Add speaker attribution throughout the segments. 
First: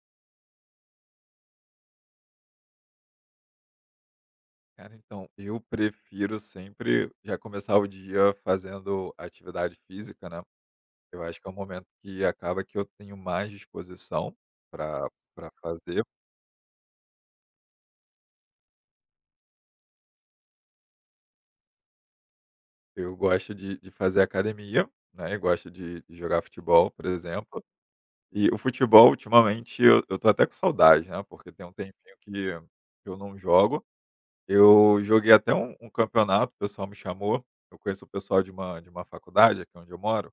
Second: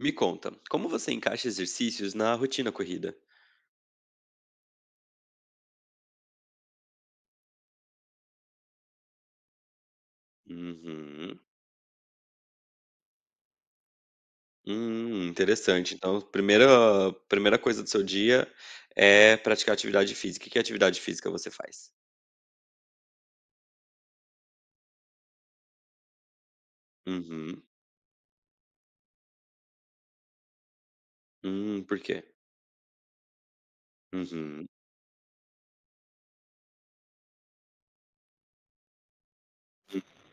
Speaker 1: Me conta, como você encaixa exercícios na rotina corrida?
Speaker 2: Cara, então, eu prefiro sempre já começar o dia fazendo atividade física, né? Eu
Speaker 1: Uhum.
Speaker 2: acho que é um momento que acaba que eu tenho mais disposição para para
Speaker 1: Interessante.
Speaker 2: fazer.
Speaker 1: Então, a primeira coisa do seu dia é praticar atividade física. Que atividade física você faz?
Speaker 2: Eu gosto de fazer academia, né? Eu gosto de jogar futebol, por exemplo.
Speaker 1: Uhum.
Speaker 2: E o futebol, ultimamente, eu tô até com saudade, né? Porque tem um
Speaker 1: Por
Speaker 2: tempinho
Speaker 1: quê?
Speaker 2: que eu não jogo.
Speaker 1: Uhum.
Speaker 2: Eu joguei até um campeonato, o pessoal me chamou. Eu conheço o pessoal de uma faculdade aqui onde eu
Speaker 1: Hum,
Speaker 2: moro.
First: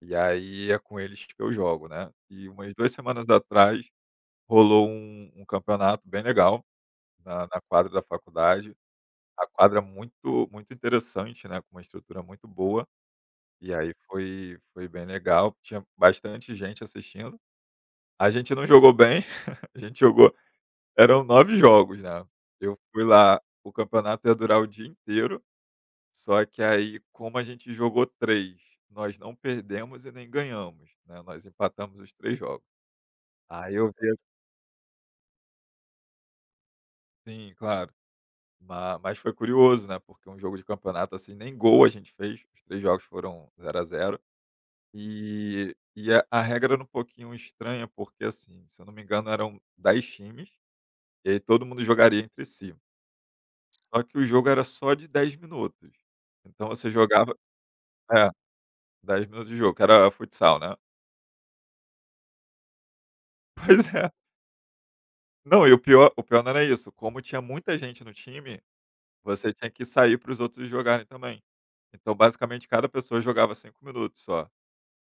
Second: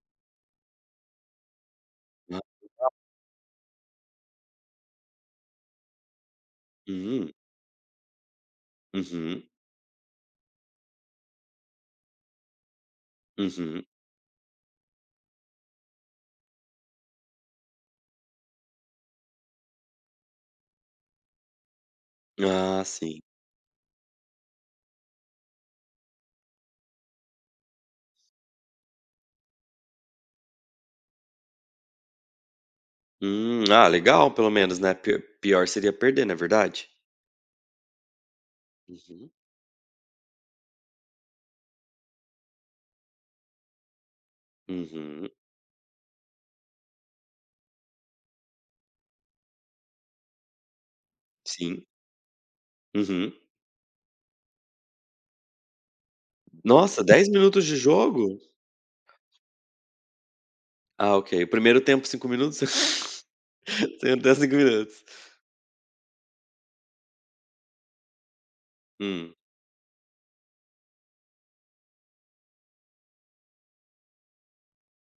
Speaker 2: E aí é com eles que eu jogo, né.
Speaker 1: ah,
Speaker 2: E umas 2 semanas atrás rolou um campeonato bem legal
Speaker 1: hum,
Speaker 2: na quadra da faculdade.
Speaker 1: uhum,
Speaker 2: A quadra muito muito interessante, né, com uma estrutura muito boa, e
Speaker 1: uhum.
Speaker 2: aí foi bem legal, tinha bastante gente assistindo. A gente não jogou bem, a gente jogou eram 9 jogos, né. Eu
Speaker 1: Ah,
Speaker 2: fui
Speaker 1: sim.
Speaker 2: lá, o campeonato ia durar o dia inteiro, só que aí como a gente jogou 3, nós não perdemos e nem ganhamos, né, nós empatamos os 3 jogos. Aí
Speaker 1: Ah,
Speaker 2: eu vi assim,
Speaker 1: legal, pelo menos, né? Pior seria perder, não é verdade?
Speaker 2: claro. Ma mas
Speaker 1: Uhum.
Speaker 2: foi curioso, né, porque um jogo de campeonato, assim, nem gol a gente fez, os 3 jogos foram zero a zero.
Speaker 1: Uhum.
Speaker 2: E a regra era um pouquinho estranha, porque, assim, se eu não me engano, eram 10 times, e aí todo mundo
Speaker 1: Sim.
Speaker 2: jogaria entre si.
Speaker 1: Uhum.
Speaker 2: Só que o jogo era só de 10 minutos. Então você
Speaker 1: Nossa, 10
Speaker 2: jogava,
Speaker 1: minutos de
Speaker 2: é,
Speaker 1: jogo?
Speaker 2: 10 minutos de jogo, que era futsal, né.
Speaker 1: Ah, ok. O primeiro tempo, 5 minutos?
Speaker 2: Pois é.
Speaker 1: Tentar segurar.
Speaker 2: Não, e o pior não era isso, como tinha muita gente no time,
Speaker 1: Hum,
Speaker 2: você tinha que sair para os outros jogarem também. Então, basicamente, cada pessoa jogava 5 minutos só.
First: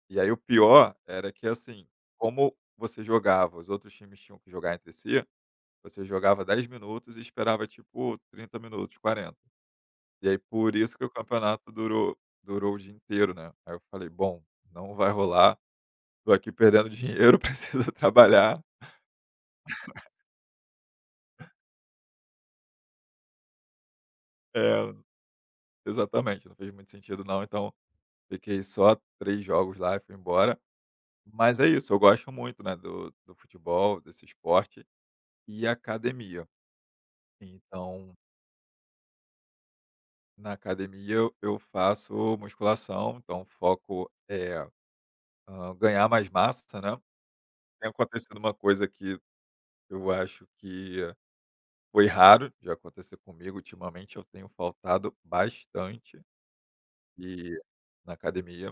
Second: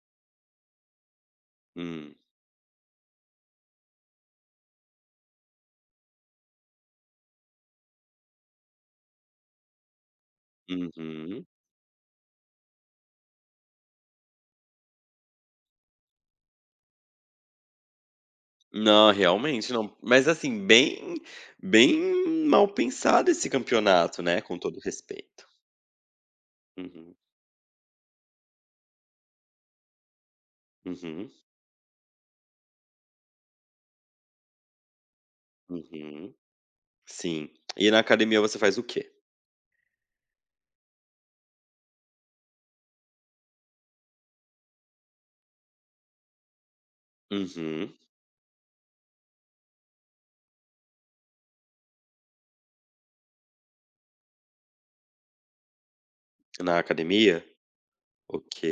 Speaker 2: E aí o pior era que, assim,
Speaker 1: hum,
Speaker 2: como você jogava, os outros times tinham que jogar entre si, você jogava 10 minutos e esperava, tipo, 30 minutos, 40. E aí por isso que o
Speaker 1: uhum.
Speaker 2: campeonato durou o dia inteiro, né. Aí eu falei: "Bom, não vai rolar, tô aqui perdendo dinheiro, preciso trabalhar".
Speaker 1: Não, realmente não. Mas assim, bem bem mal pensado esse campeonato, né, com
Speaker 2: É,
Speaker 1: todo respeito.
Speaker 2: exatamente, não fez muito
Speaker 1: Uhum,
Speaker 2: sentido não, então fiquei só 3 jogos lá e fui embora.
Speaker 1: uhum,
Speaker 2: Mas é isso, eu gosto muito, né, do futebol, desse esporte e
Speaker 1: uhum.
Speaker 2: academia.
Speaker 1: Sim. E na
Speaker 2: Então,
Speaker 1: academia você faz o quê?
Speaker 2: na academia eu faço musculação, então o foco é, ganhar mais massa, né. Tem
Speaker 1: Uhum.
Speaker 2: acontecido uma coisa que eu acho que foi raro de acontecer comigo, ultimamente eu tenho faltado bastante
Speaker 1: Na academia?
Speaker 2: e na
Speaker 1: Ok.
Speaker 2: academia.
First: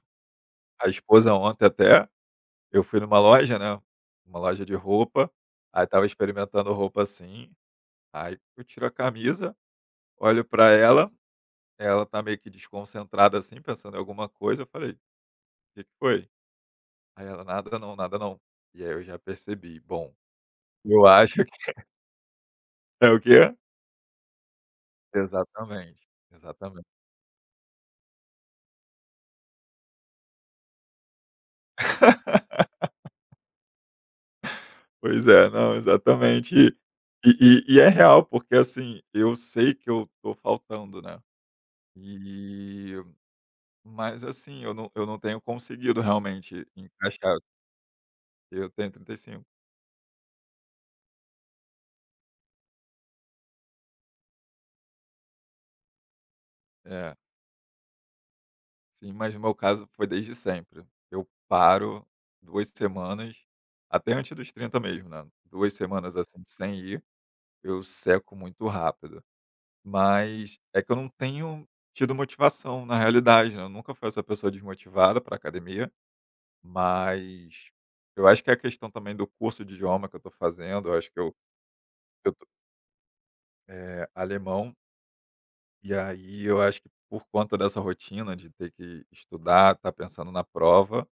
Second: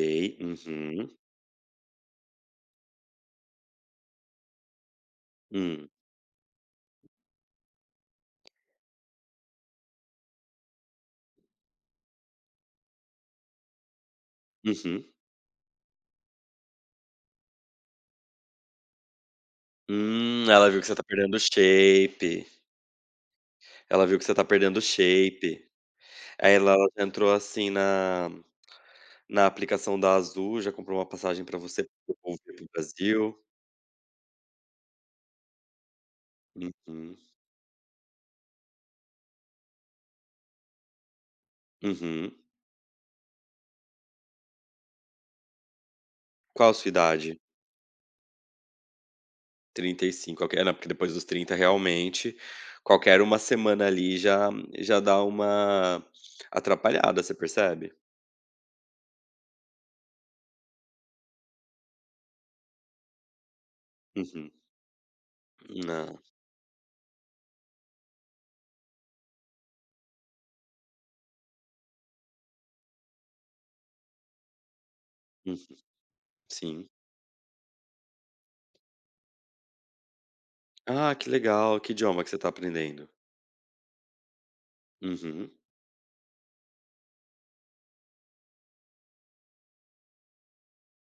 Speaker 2: A
Speaker 1: Uhum.
Speaker 2: esposa ontem até eu fui numa loja, né, uma loja de roupa, aí
Speaker 1: Hum,
Speaker 2: estava experimentando roupa, assim. Aí eu tiro a camisa, olho pra ela, ela tá meio que desconcentrada assim, pensando em alguma coisa. Eu falei: o
Speaker 1: uhum.
Speaker 2: "Que que foi?" Aí ela: "Nada não, nada não". E aí eu já percebi, bom,
Speaker 1: Ela viu que você tá
Speaker 2: eu
Speaker 1: perdendo
Speaker 2: acho que
Speaker 1: shape.
Speaker 2: é o quê?
Speaker 1: Ela viu que você tá perdendo shape.
Speaker 2: Exatamente,
Speaker 1: Aí ela
Speaker 2: exatamente.
Speaker 1: já entrou assim na Na aplicação da Azul, já comprou uma passagem pra você devolver para o Brasil.
Speaker 2: Pois é, não, exatamente. E
Speaker 1: Uhum,
Speaker 2: e é real, porque assim, eu sei que eu tô faltando, né.
Speaker 1: uhum.
Speaker 2: E mas assim, eu não tenho conseguido realmente
Speaker 1: Qual a sua
Speaker 2: encaixar.
Speaker 1: idade?
Speaker 2: Eu tenho 35.
Speaker 1: 35. Ok. É, não, porque depois dos 30, realmente, qualquer uma semana ali já dá uma
Speaker 2: É.
Speaker 1: atrapalhada, você percebe?
Speaker 2: Sim, mas no meu caso foi desde sempre. Eu paro 2 semanas, até antes dos
Speaker 1: Uhum.
Speaker 2: 30 mesmo, né, 2 semanas,
Speaker 1: Não.
Speaker 2: assim, sem ir, eu seco muito rápido. Mas é que eu não tenho tido motivação na realidade, né, eu nunca fui essa pessoa desmotivada para
Speaker 1: Uhum,
Speaker 2: academia,
Speaker 1: sim.
Speaker 2: mas eu acho que é a questão também do curso de idioma que eu tô fazendo, eu acho
Speaker 1: Ah,
Speaker 2: que
Speaker 1: que
Speaker 2: eu
Speaker 1: legal. Que idioma que
Speaker 2: eu
Speaker 1: você
Speaker 2: tô
Speaker 1: está aprendendo?
Speaker 2: eh, alemão,
Speaker 1: Uhum.
Speaker 2: e aí eu acho que por conta dessa rotina de ter que estudar, tá pensando na prova.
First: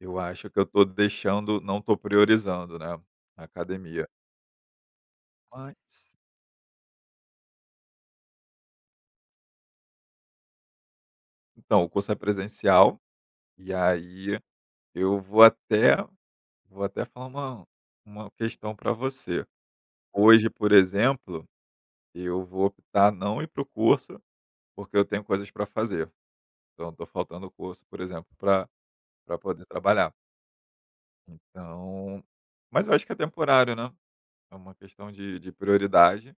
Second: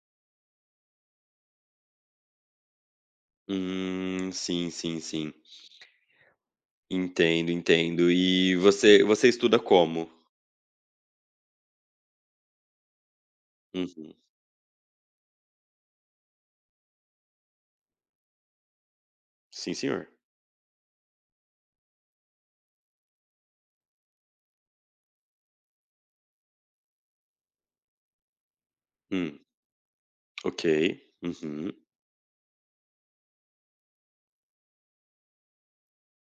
Speaker 2: Eu acho que eu tô deixando, não tô priorizando, né, a academia.
Speaker 1: Sim, sim, sim.
Speaker 2: Mas
Speaker 1: Entendo, entendo. E você estuda como?
Speaker 2: então, o curso é presencial, e
Speaker 1: Uhum.
Speaker 2: aí eu vou até falar uma questão para você.
Speaker 1: Sim, senhor.
Speaker 2: Hoje, por exemplo, eu vou optar não ir pro curso, porque eu tenho coisas para fazer. Então estou faltando o curso, por exemplo, para pra
Speaker 1: Hum.
Speaker 2: poder trabalhar.
Speaker 1: Ok. Uhum.
Speaker 2: Então mas eu acho que é temporário, né, é uma questão de prioridade.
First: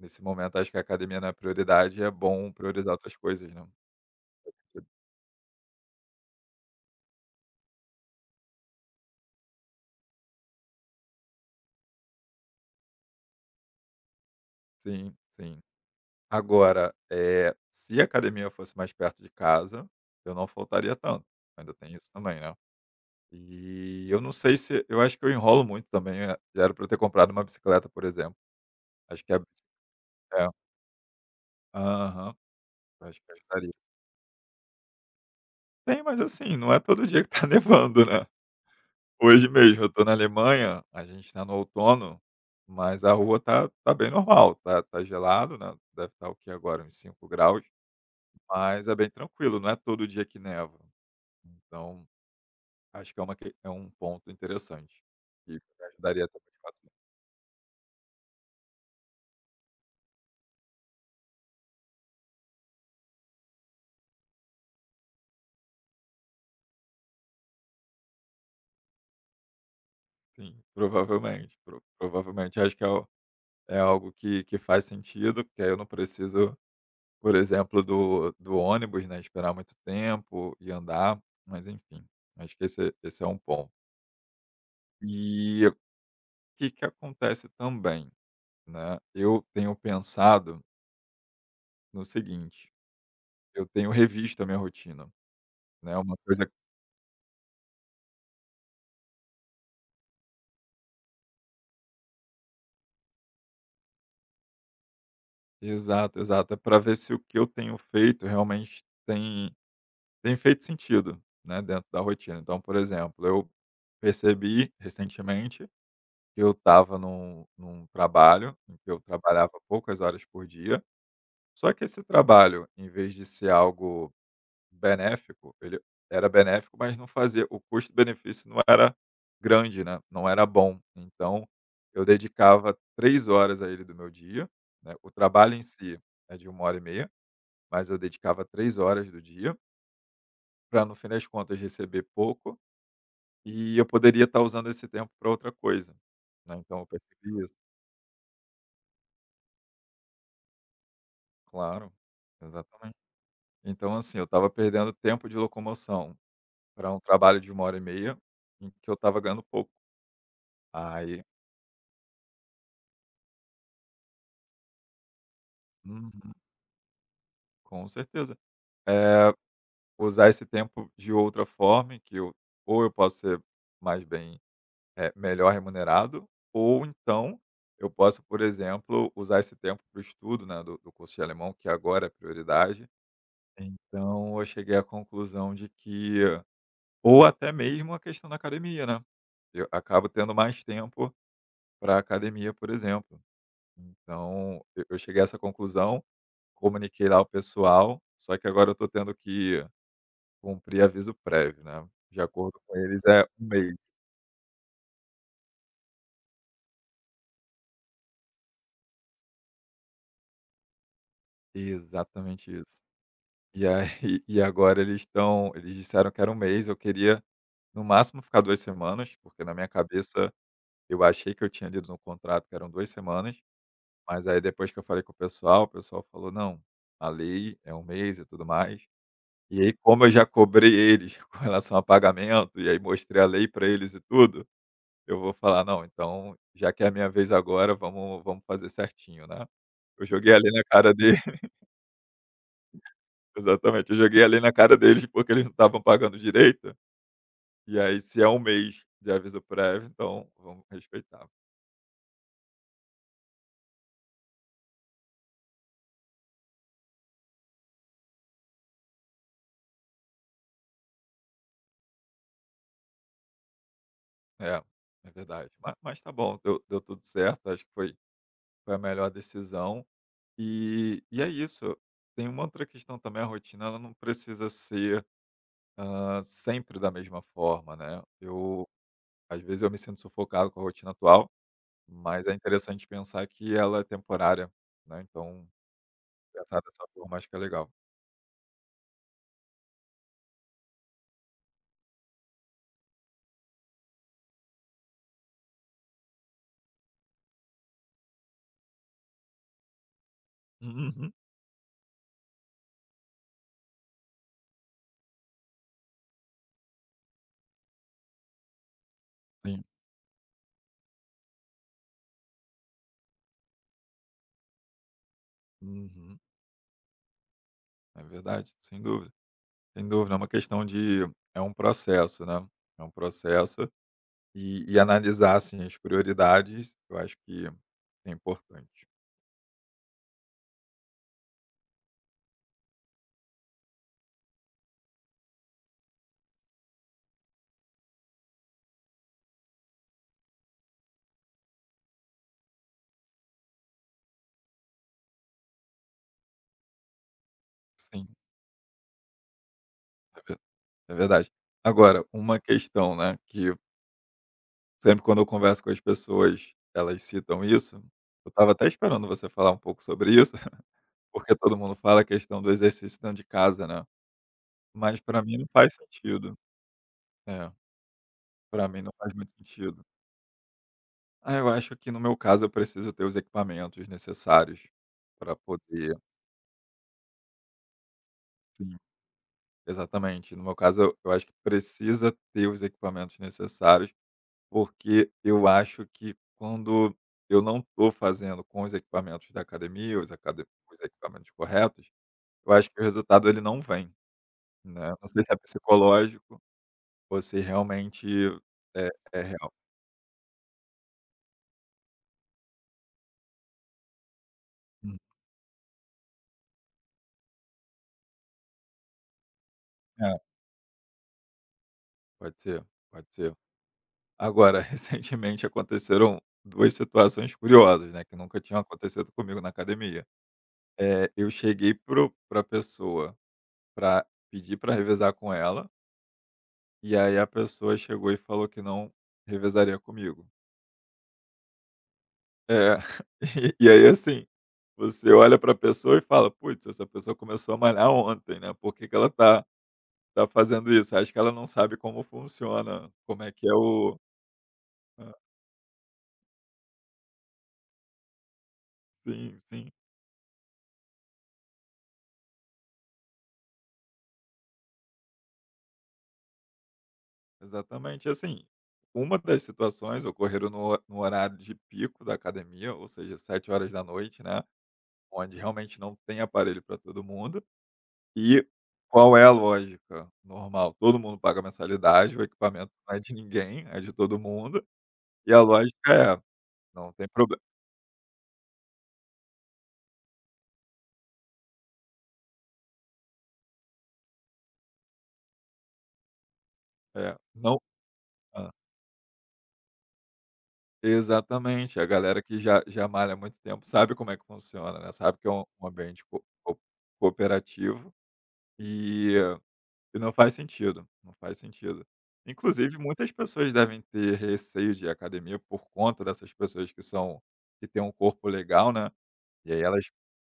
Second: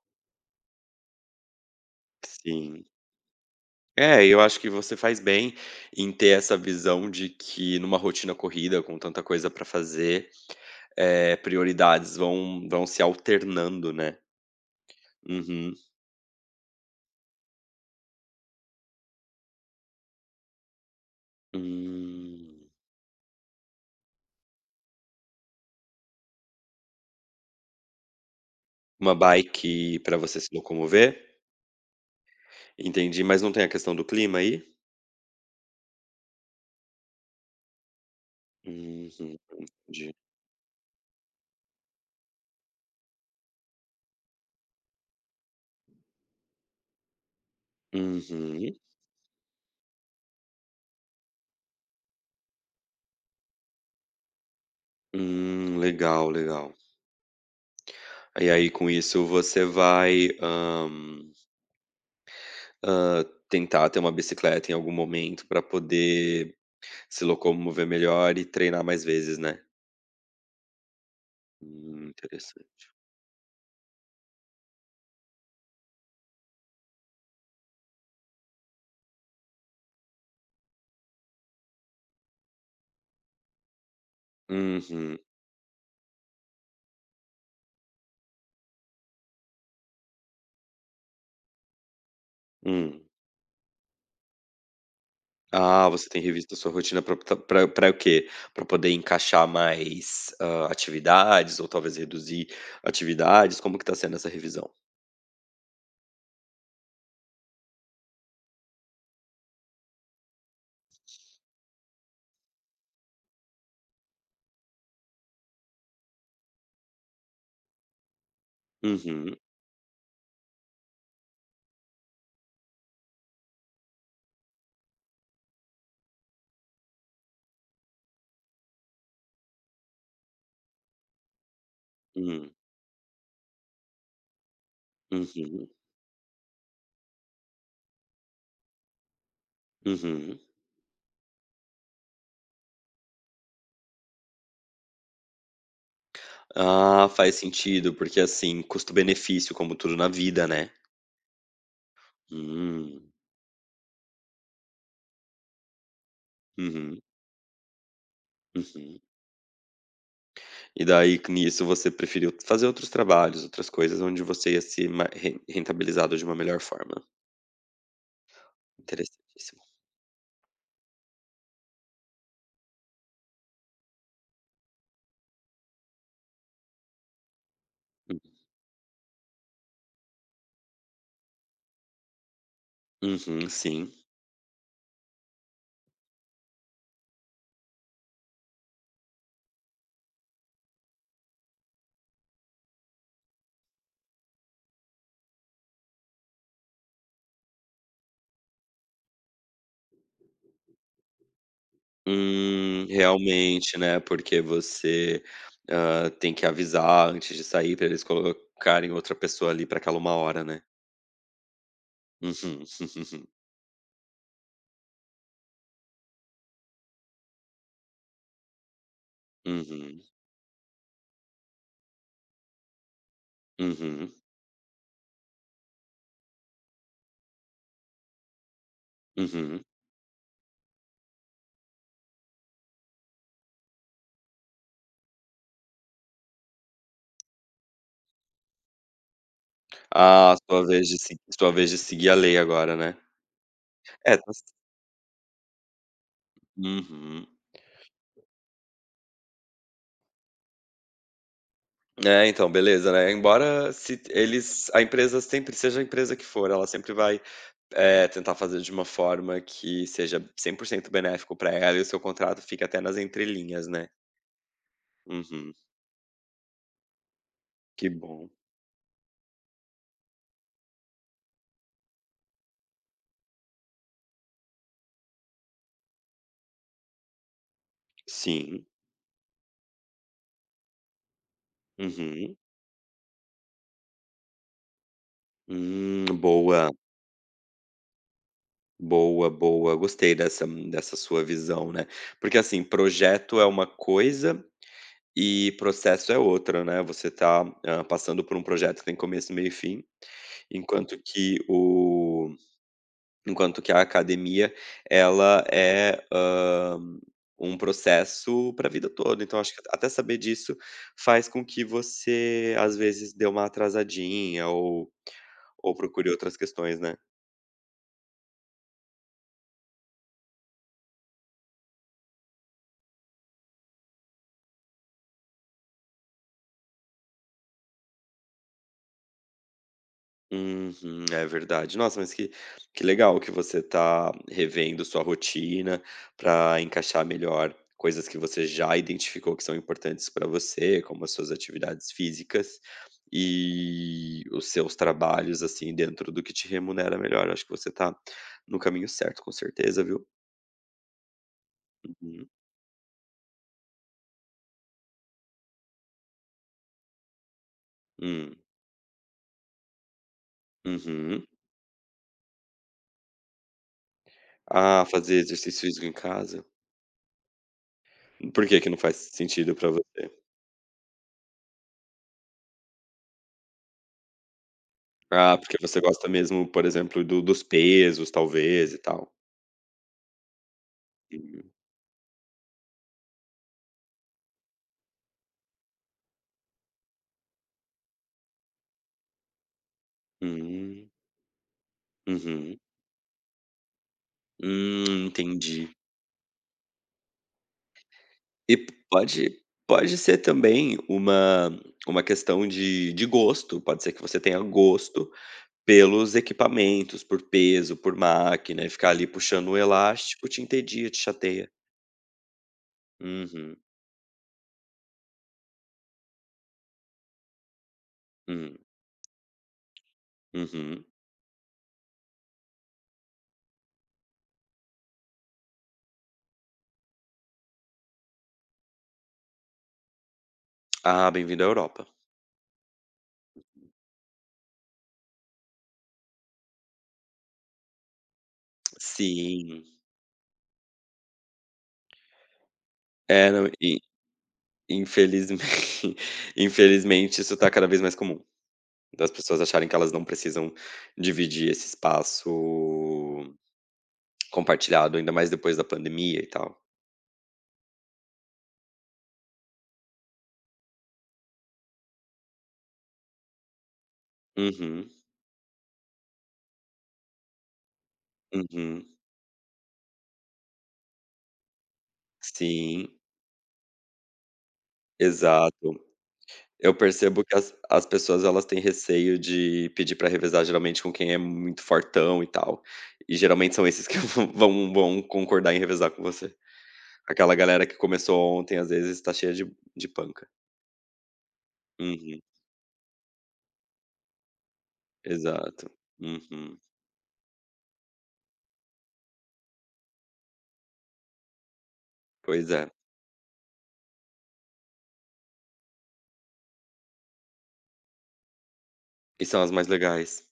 Speaker 2: Nesse momento, acho que a academia não é prioridade e é bom
Speaker 1: Sim.
Speaker 2: priorizar outras coisas, né.
Speaker 1: É, eu acho que você faz bem em ter essa visão de que numa rotina corrida, com tanta coisa pra fazer, prioridades vão se alternando, né.
Speaker 2: Sim, sim.
Speaker 1: Uhum.
Speaker 2: Agora, é, se a academia fosse mais perto de casa, eu não faltaria tanto, ainda tem isso também, né.
Speaker 1: Hum.
Speaker 2: E eu não sei se eu acho que eu enrolo muito também, já era para eu ter comprado uma bicicleta, por exemplo.
Speaker 1: Uma
Speaker 2: Acho que a bicicleta
Speaker 1: bike pra você se locomover?
Speaker 2: Aham, acho
Speaker 1: Entendi,
Speaker 2: que
Speaker 1: mas não tem a
Speaker 2: ajudaria.
Speaker 1: questão do clima aí?
Speaker 2: Tem, mas assim, não é todo dia que tá nevando, né.
Speaker 1: Uhum,
Speaker 2: Hoje mesmo eu tô na
Speaker 1: entendi.
Speaker 2: Alemanha, a gente tá no outono, mas a rua tá bem normal, tá gelado, né, deve estar o que agora, uns 5 graus,
Speaker 1: Uhum.
Speaker 2: mas é bem tranquilo, não é todo dia que neva. Então, acho que é uma que é um ponto interessante, que me ajudaria a
Speaker 1: Legal,
Speaker 2: ter
Speaker 1: legal.
Speaker 2: motivação.
Speaker 1: E aí com isso você vai, Hã, tentar ter uma bicicleta em algum momento para poder se locomover melhor e treinar mais vezes, né.
Speaker 2: Sim, provavelmente, pro provavelmente acho que é
Speaker 1: Interessante.
Speaker 2: o é algo que faz sentido, porque aí eu não preciso, por exemplo, do ônibus, né, esperar muito tempo e andar, mas enfim, acho que esse é um ponto.
Speaker 1: Uhum.
Speaker 2: E o que que acontece também, né, eu tenho pensado no seguinte,
Speaker 1: Hum.
Speaker 2: eu tenho revisto a minha rotina,
Speaker 1: Ah,
Speaker 2: né,
Speaker 1: você
Speaker 2: uma
Speaker 1: tem
Speaker 2: coisa,
Speaker 1: revisto a sua rotina para optar o quê? Para poder encaixar mais, atividades ou talvez reduzir atividades? Como que tá sendo essa revisão?
Speaker 2: exato, exato, é pra ver se o que eu tenho feito realmente tem feito sentido, né, dentro da rotina. Então, por exemplo, eu percebi recentemente que eu estava num trabalho em que eu
Speaker 1: Uhum,
Speaker 2: trabalhava poucas horas por dia, só que esse trabalho, em vez de ser algo benéfico, ele era benéfico, mas não fazia, o custo-benefício não era grande, né, não era bom. Então, eu
Speaker 1: hum,
Speaker 2: dedicava 3 horas a ele do meu dia, né, o trabalho em
Speaker 1: uhum,
Speaker 2: si é de uma hora e meia, mas eu dedicava 3 horas do dia,
Speaker 1: uhum.
Speaker 2: para, no fim das contas, receber pouco, e eu poderia estar usando esse tempo para outra coisa, né, então eu
Speaker 1: Ah, faz
Speaker 2: percebi isso.
Speaker 1: sentido, porque assim, custo-benefício como tudo na vida, né.
Speaker 2: Claro, exatamente.
Speaker 1: Hum.
Speaker 2: Então assim, eu estava perdendo tempo de locomoção para um
Speaker 1: Uhum,
Speaker 2: trabalho de uma hora e meia, em que eu
Speaker 1: uhum.
Speaker 2: estava ganhando pouco.
Speaker 1: E daí
Speaker 2: Aí
Speaker 1: que nisso você preferiu fazer outros trabalhos, outras coisas onde você ia ser ma re
Speaker 2: uhum,
Speaker 1: rentabilizado de uma melhor forma.
Speaker 2: com certeza. Eh,
Speaker 1: Interessantíssimo.
Speaker 2: Usar esse tempo de outra forma em que eu, ou eu posso ser mais bem melhor remunerado, ou então eu posso, por exemplo, usar esse tempo para o estudo, né, do curso de alemão, que agora é prioridade.
Speaker 1: Uhum, sim.
Speaker 2: Então eu cheguei à conclusão de que, ou até mesmo a questão da academia, né. Eu acabo tendo mais tempo para academia, por exemplo. Então eu cheguei a essa conclusão. Comuniquei lá o pessoal, só que agora eu tô tendo que cumprir aviso prévio, né. De acordo com eles é um mês.
Speaker 1: Realmente, né, porque você, tem que avisar antes de sair para eles colocarem outra pessoa ali para aquela uma hora, né.
Speaker 2: Exatamente
Speaker 1: Uhum.
Speaker 2: isso. E aí e agora eles disseram que era um mês, eu queria no máximo ficar 2 semanas, porque na minha
Speaker 1: Uhum.
Speaker 2: cabeça eu achei que eu tinha lido no contrato que eram 2 semanas,
Speaker 1: Uhum.
Speaker 2: mas aí depois que eu falei com o pessoal falou: "Não, a lei é um mês e tudo mais". E
Speaker 1: Uhum.
Speaker 2: aí como eu já cobrei eles com relação a pagamento, e aí mostrei a lei para eles e tudo, eu vou falar: "Não, então, já que é a minha vez agora, vamos fazer certinho, né". Eu joguei
Speaker 1: Ah,
Speaker 2: ali na
Speaker 1: sua vez
Speaker 2: cara
Speaker 1: de se
Speaker 2: dele
Speaker 1: sua vez de seguir a lei agora, né.
Speaker 2: exatamente, eu
Speaker 1: É,
Speaker 2: joguei
Speaker 1: tá
Speaker 2: ali
Speaker 1: c
Speaker 2: na cara deles, porque eles não estavam pagando direito,
Speaker 1: uhum.
Speaker 2: e aí se é um mês de aviso prévio, então vamos respeitar.
Speaker 1: É, então, beleza, né. Embora se eles a empresa sempre seja a empresa que for, ela sempre vai, tentar fazer de uma forma que seja 100% benéfico para ela e o seu contrato fica até nas entrelinhas, né.
Speaker 2: É, é verdade.
Speaker 1: Uhum.
Speaker 2: Ma mas tá bom, deu tudo certo, acho que
Speaker 1: Que
Speaker 2: foi
Speaker 1: bom.
Speaker 2: a melhor decisão. E é isso. Tem uma outra questão também, a rotina ela não precisa ser, sempre da mesma forma, né.
Speaker 1: Sim.
Speaker 2: Eu às vezes eu me sinto sufocado com a rotina atual. Mas é
Speaker 1: Uhum.
Speaker 2: interessante pensar que ela é temporária, né, então pensar
Speaker 1: Boa,
Speaker 2: dessa forma acho que é legal.
Speaker 1: boa, boa. Gostei dessa sua visão, né. Porque, assim, projeto é uma coisa e processo é outra, né. Você tá passando por um projeto que tem começo, meio e fim, enquanto
Speaker 2: Uhum,
Speaker 1: que o Enquanto que a academia, ela é um processo para a vida toda, então acho que
Speaker 2: sim.
Speaker 1: até saber disso faz com que você, às vezes, dê uma atrasadinha ou procure
Speaker 2: Uhum.
Speaker 1: outras questões, né.
Speaker 2: É verdade, sem dúvida, sem dúvida. É uma questão de, é um processo, né, é um processo e analisar, assim, as prioridades, eu acho que é importante.
Speaker 1: Uhum, é verdade. Nossa, mas que legal que você tá revendo sua rotina para encaixar melhor coisas que você já identificou que são importantes para você, como as suas atividades físicas e os seus trabalhos, assim, dentro do que te remunera melhor. Acho que você tá
Speaker 2: Sim,
Speaker 1: no caminho certo, com certeza, viu?
Speaker 2: é ver é verdade. Agora,
Speaker 1: Uhum.
Speaker 2: uma questão, né, que sempre quando eu converso com as pessoas, elas citam isso, eu
Speaker 1: Hum,
Speaker 2: estava até esperando você falar um pouco sobre isso.
Speaker 1: uhum.
Speaker 2: Porque todo mundo fala a questão do exercício dentro de casa, né,
Speaker 1: Ah,
Speaker 2: mas
Speaker 1: fazer
Speaker 2: para mim não
Speaker 1: exercício
Speaker 2: faz
Speaker 1: físico em
Speaker 2: sentido.
Speaker 1: casa?
Speaker 2: É,
Speaker 1: Por que
Speaker 2: para
Speaker 1: que não
Speaker 2: mim não
Speaker 1: faz
Speaker 2: faz muito
Speaker 1: sentido para
Speaker 2: sentido.
Speaker 1: você?
Speaker 2: Ah, eu acho que no meu caso eu preciso ter os equipamentos necessários para
Speaker 1: Ah, porque você
Speaker 2: poder,
Speaker 1: gosta mesmo, por exemplo, do dos pesos, talvez,
Speaker 2: sim,
Speaker 1: e tal.
Speaker 2: exatamente. No meu caso eu acho que
Speaker 1: Uhum.
Speaker 2: precisa ter os equipamentos necessários, porque eu acho que quando eu não estou fazendo com os equipamentos da academia, os
Speaker 1: Hum.
Speaker 2: equipamentos corretos, eu
Speaker 1: Uhum.
Speaker 2: acho que o resultado ele não vem, né. Não sei se é
Speaker 1: Entendi.
Speaker 2: psicológico. Você realmente
Speaker 1: E p-
Speaker 2: é, é
Speaker 1: pode
Speaker 2: real.
Speaker 1: pode ser também uma questão de gosto, pode ser que você tenha
Speaker 2: Hum.
Speaker 1: gosto pelos equipamentos, por peso, por máquina, e ficar ali puxando o
Speaker 2: É,
Speaker 1: elástico te entedia, te chateia.
Speaker 2: pode ser, pode ser.
Speaker 1: Uhum.
Speaker 2: Agora, recentemente aconteceram 2 situações curiosas, né, que nunca
Speaker 1: Hum.
Speaker 2: tinham acontecido comigo na academia.
Speaker 1: Uhum.
Speaker 2: Eu cheguei pro o para pessoa pra pedir pra revezar com ela, e aí a pessoa chegou e falou que não revezaria comigo.
Speaker 1: Ah, bem-vindo à Europa.
Speaker 2: É. E e aí, assim, você olha pra pessoa e fala: "Putz, essa pessoa começou a malhar ontem, né, por que que ela tá
Speaker 1: Sim.
Speaker 2: Tá fazendo isso. Acho que ela não sabe como funciona, como
Speaker 1: É,
Speaker 2: é que
Speaker 1: não,
Speaker 2: é
Speaker 1: in
Speaker 2: o hã,
Speaker 1: infelizmen infelizmente isso tá cada vez mais comum. Das
Speaker 2: sim,
Speaker 1: pessoas acharem
Speaker 2: sim,
Speaker 1: que elas não precisam dividir esse espaço compartilhado, ainda mais depois da pandemia e tal.
Speaker 2: exatamente. Assim, uma das situações ocorreram no ho no horário de pico da academia, ou seja, 7 horas da noite, né,
Speaker 1: Uhum,
Speaker 2: onde realmente não tem aparelho para todo mundo. E
Speaker 1: uhum.
Speaker 2: qual é a lógica? Normal, todo mundo paga mensalidade, o equipamento
Speaker 1: Sim,
Speaker 2: não é de ninguém, é de todo mundo, e a
Speaker 1: exato.
Speaker 2: lógica é:
Speaker 1: Eu
Speaker 2: não tem
Speaker 1: percebo que
Speaker 2: problema,
Speaker 1: as pessoas elas têm receio de pedir para revezar geralmente com quem é muito fortão e tal, e geralmente são esses que vão concordar em revezar com você.
Speaker 2: é,
Speaker 1: Aquela
Speaker 2: não.
Speaker 1: galera que começou ontem, às vezes, tá cheia de panca.
Speaker 2: Exatamente, a
Speaker 1: Uhum,
Speaker 2: galera que já malha há muito tempo sabe como é que funciona, né, sabe que é um
Speaker 1: exato.
Speaker 2: ambiente co co
Speaker 1: Uhum.
Speaker 2: cooperativo e e não faz sentido, não faz sentido.
Speaker 1: Pois é.
Speaker 2: Inclusive muitas pessoas devem ter receio de ir à academia por conta dessas pessoas que são que têm um corpo legal, né,
Speaker 1: E são as
Speaker 2: e aí
Speaker 1: mais
Speaker 2: elas,
Speaker 1: legais.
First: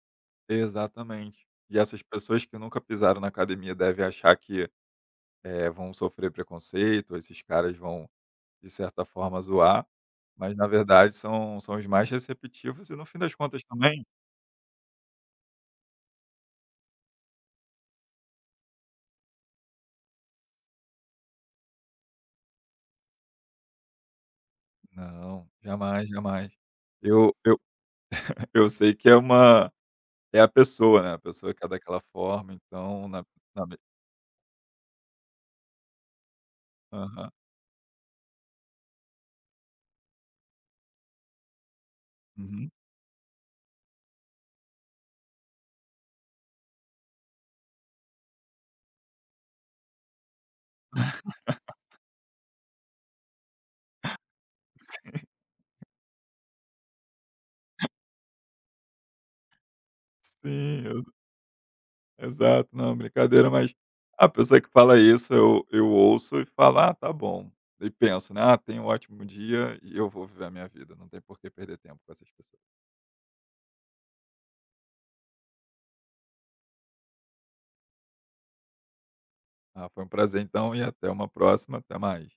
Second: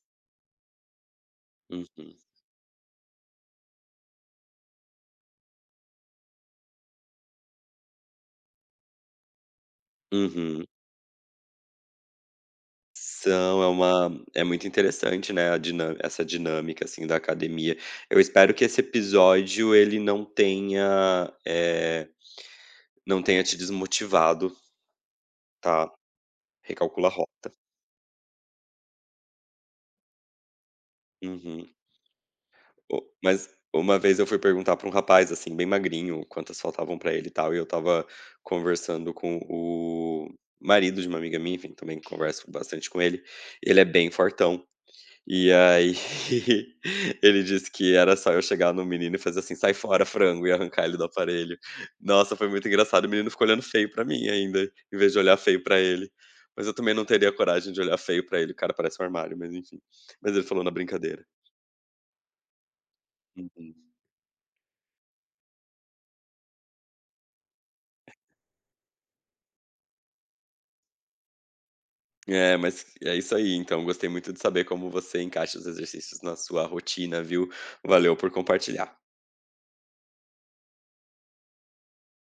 Speaker 2: exatamente. E essas
Speaker 1: Uhum,
Speaker 2: pessoas que nunca pisaram na academia devem achar que, vão sofrer preconceito, esses caras vão, de certa forma, zoar, mas na
Speaker 1: uhum.
Speaker 2: verdade são são os mais receptivos e no fim das contas
Speaker 1: São, é
Speaker 2: também
Speaker 1: uma é muito interessante, né, a dinâmi essa dinâmica, assim, da academia. Eu espero que esse episódio ele não tenha te desmotivado,
Speaker 2: não,
Speaker 1: tá.
Speaker 2: jamais, jamais.
Speaker 1: Recalcula a
Speaker 2: Eu
Speaker 1: rota.
Speaker 2: eu eu sei que é uma, é a pessoa, né, a pessoa que
Speaker 1: Uhum.
Speaker 2: é daquela forma,
Speaker 1: O
Speaker 2: então na
Speaker 1: mas
Speaker 2: na me
Speaker 1: uma vez eu fui perguntar para um rapaz, assim, bem magrinho, quantas faltavam para ele
Speaker 2: aham,
Speaker 1: e tal, e eu estava conversando com o marido de uma amiga minha, enfim, também converso
Speaker 2: uhum.
Speaker 1: bastante com ele, ele é bem fortão. E aí, ele disse que era só eu chegar no menino e fazer assim: "Sai fora, frango", e arrancar ele do aparelho. Nossa, foi muito engraçado, o menino ficou olhando feio pra mim ainda, em vez de olhar feio pra ele. Mas eu também não teria coragem de olhar feio pra ele, o cara parece um armário, mas enfim. Mas ele falou na
Speaker 2: sim,
Speaker 1: brincadeira.
Speaker 2: exato, não, brincadeira, mas
Speaker 1: Uhum.
Speaker 2: a pessoa que fala isso eu ouço e falo: "Ah, tá bom", e penso, né: "Ah, tenha um ótimo dia e eu vou viver a minha vida, não tem por que perder tempo com essas
Speaker 1: É,
Speaker 2: pessoas".
Speaker 1: mas é isso aí, então, gostei muito de saber como você encaixa os exercícios na sua rotina, viu. Valeu por compartilhar.
Speaker 2: Ah, foi um prazer então e até uma próxima, até mais.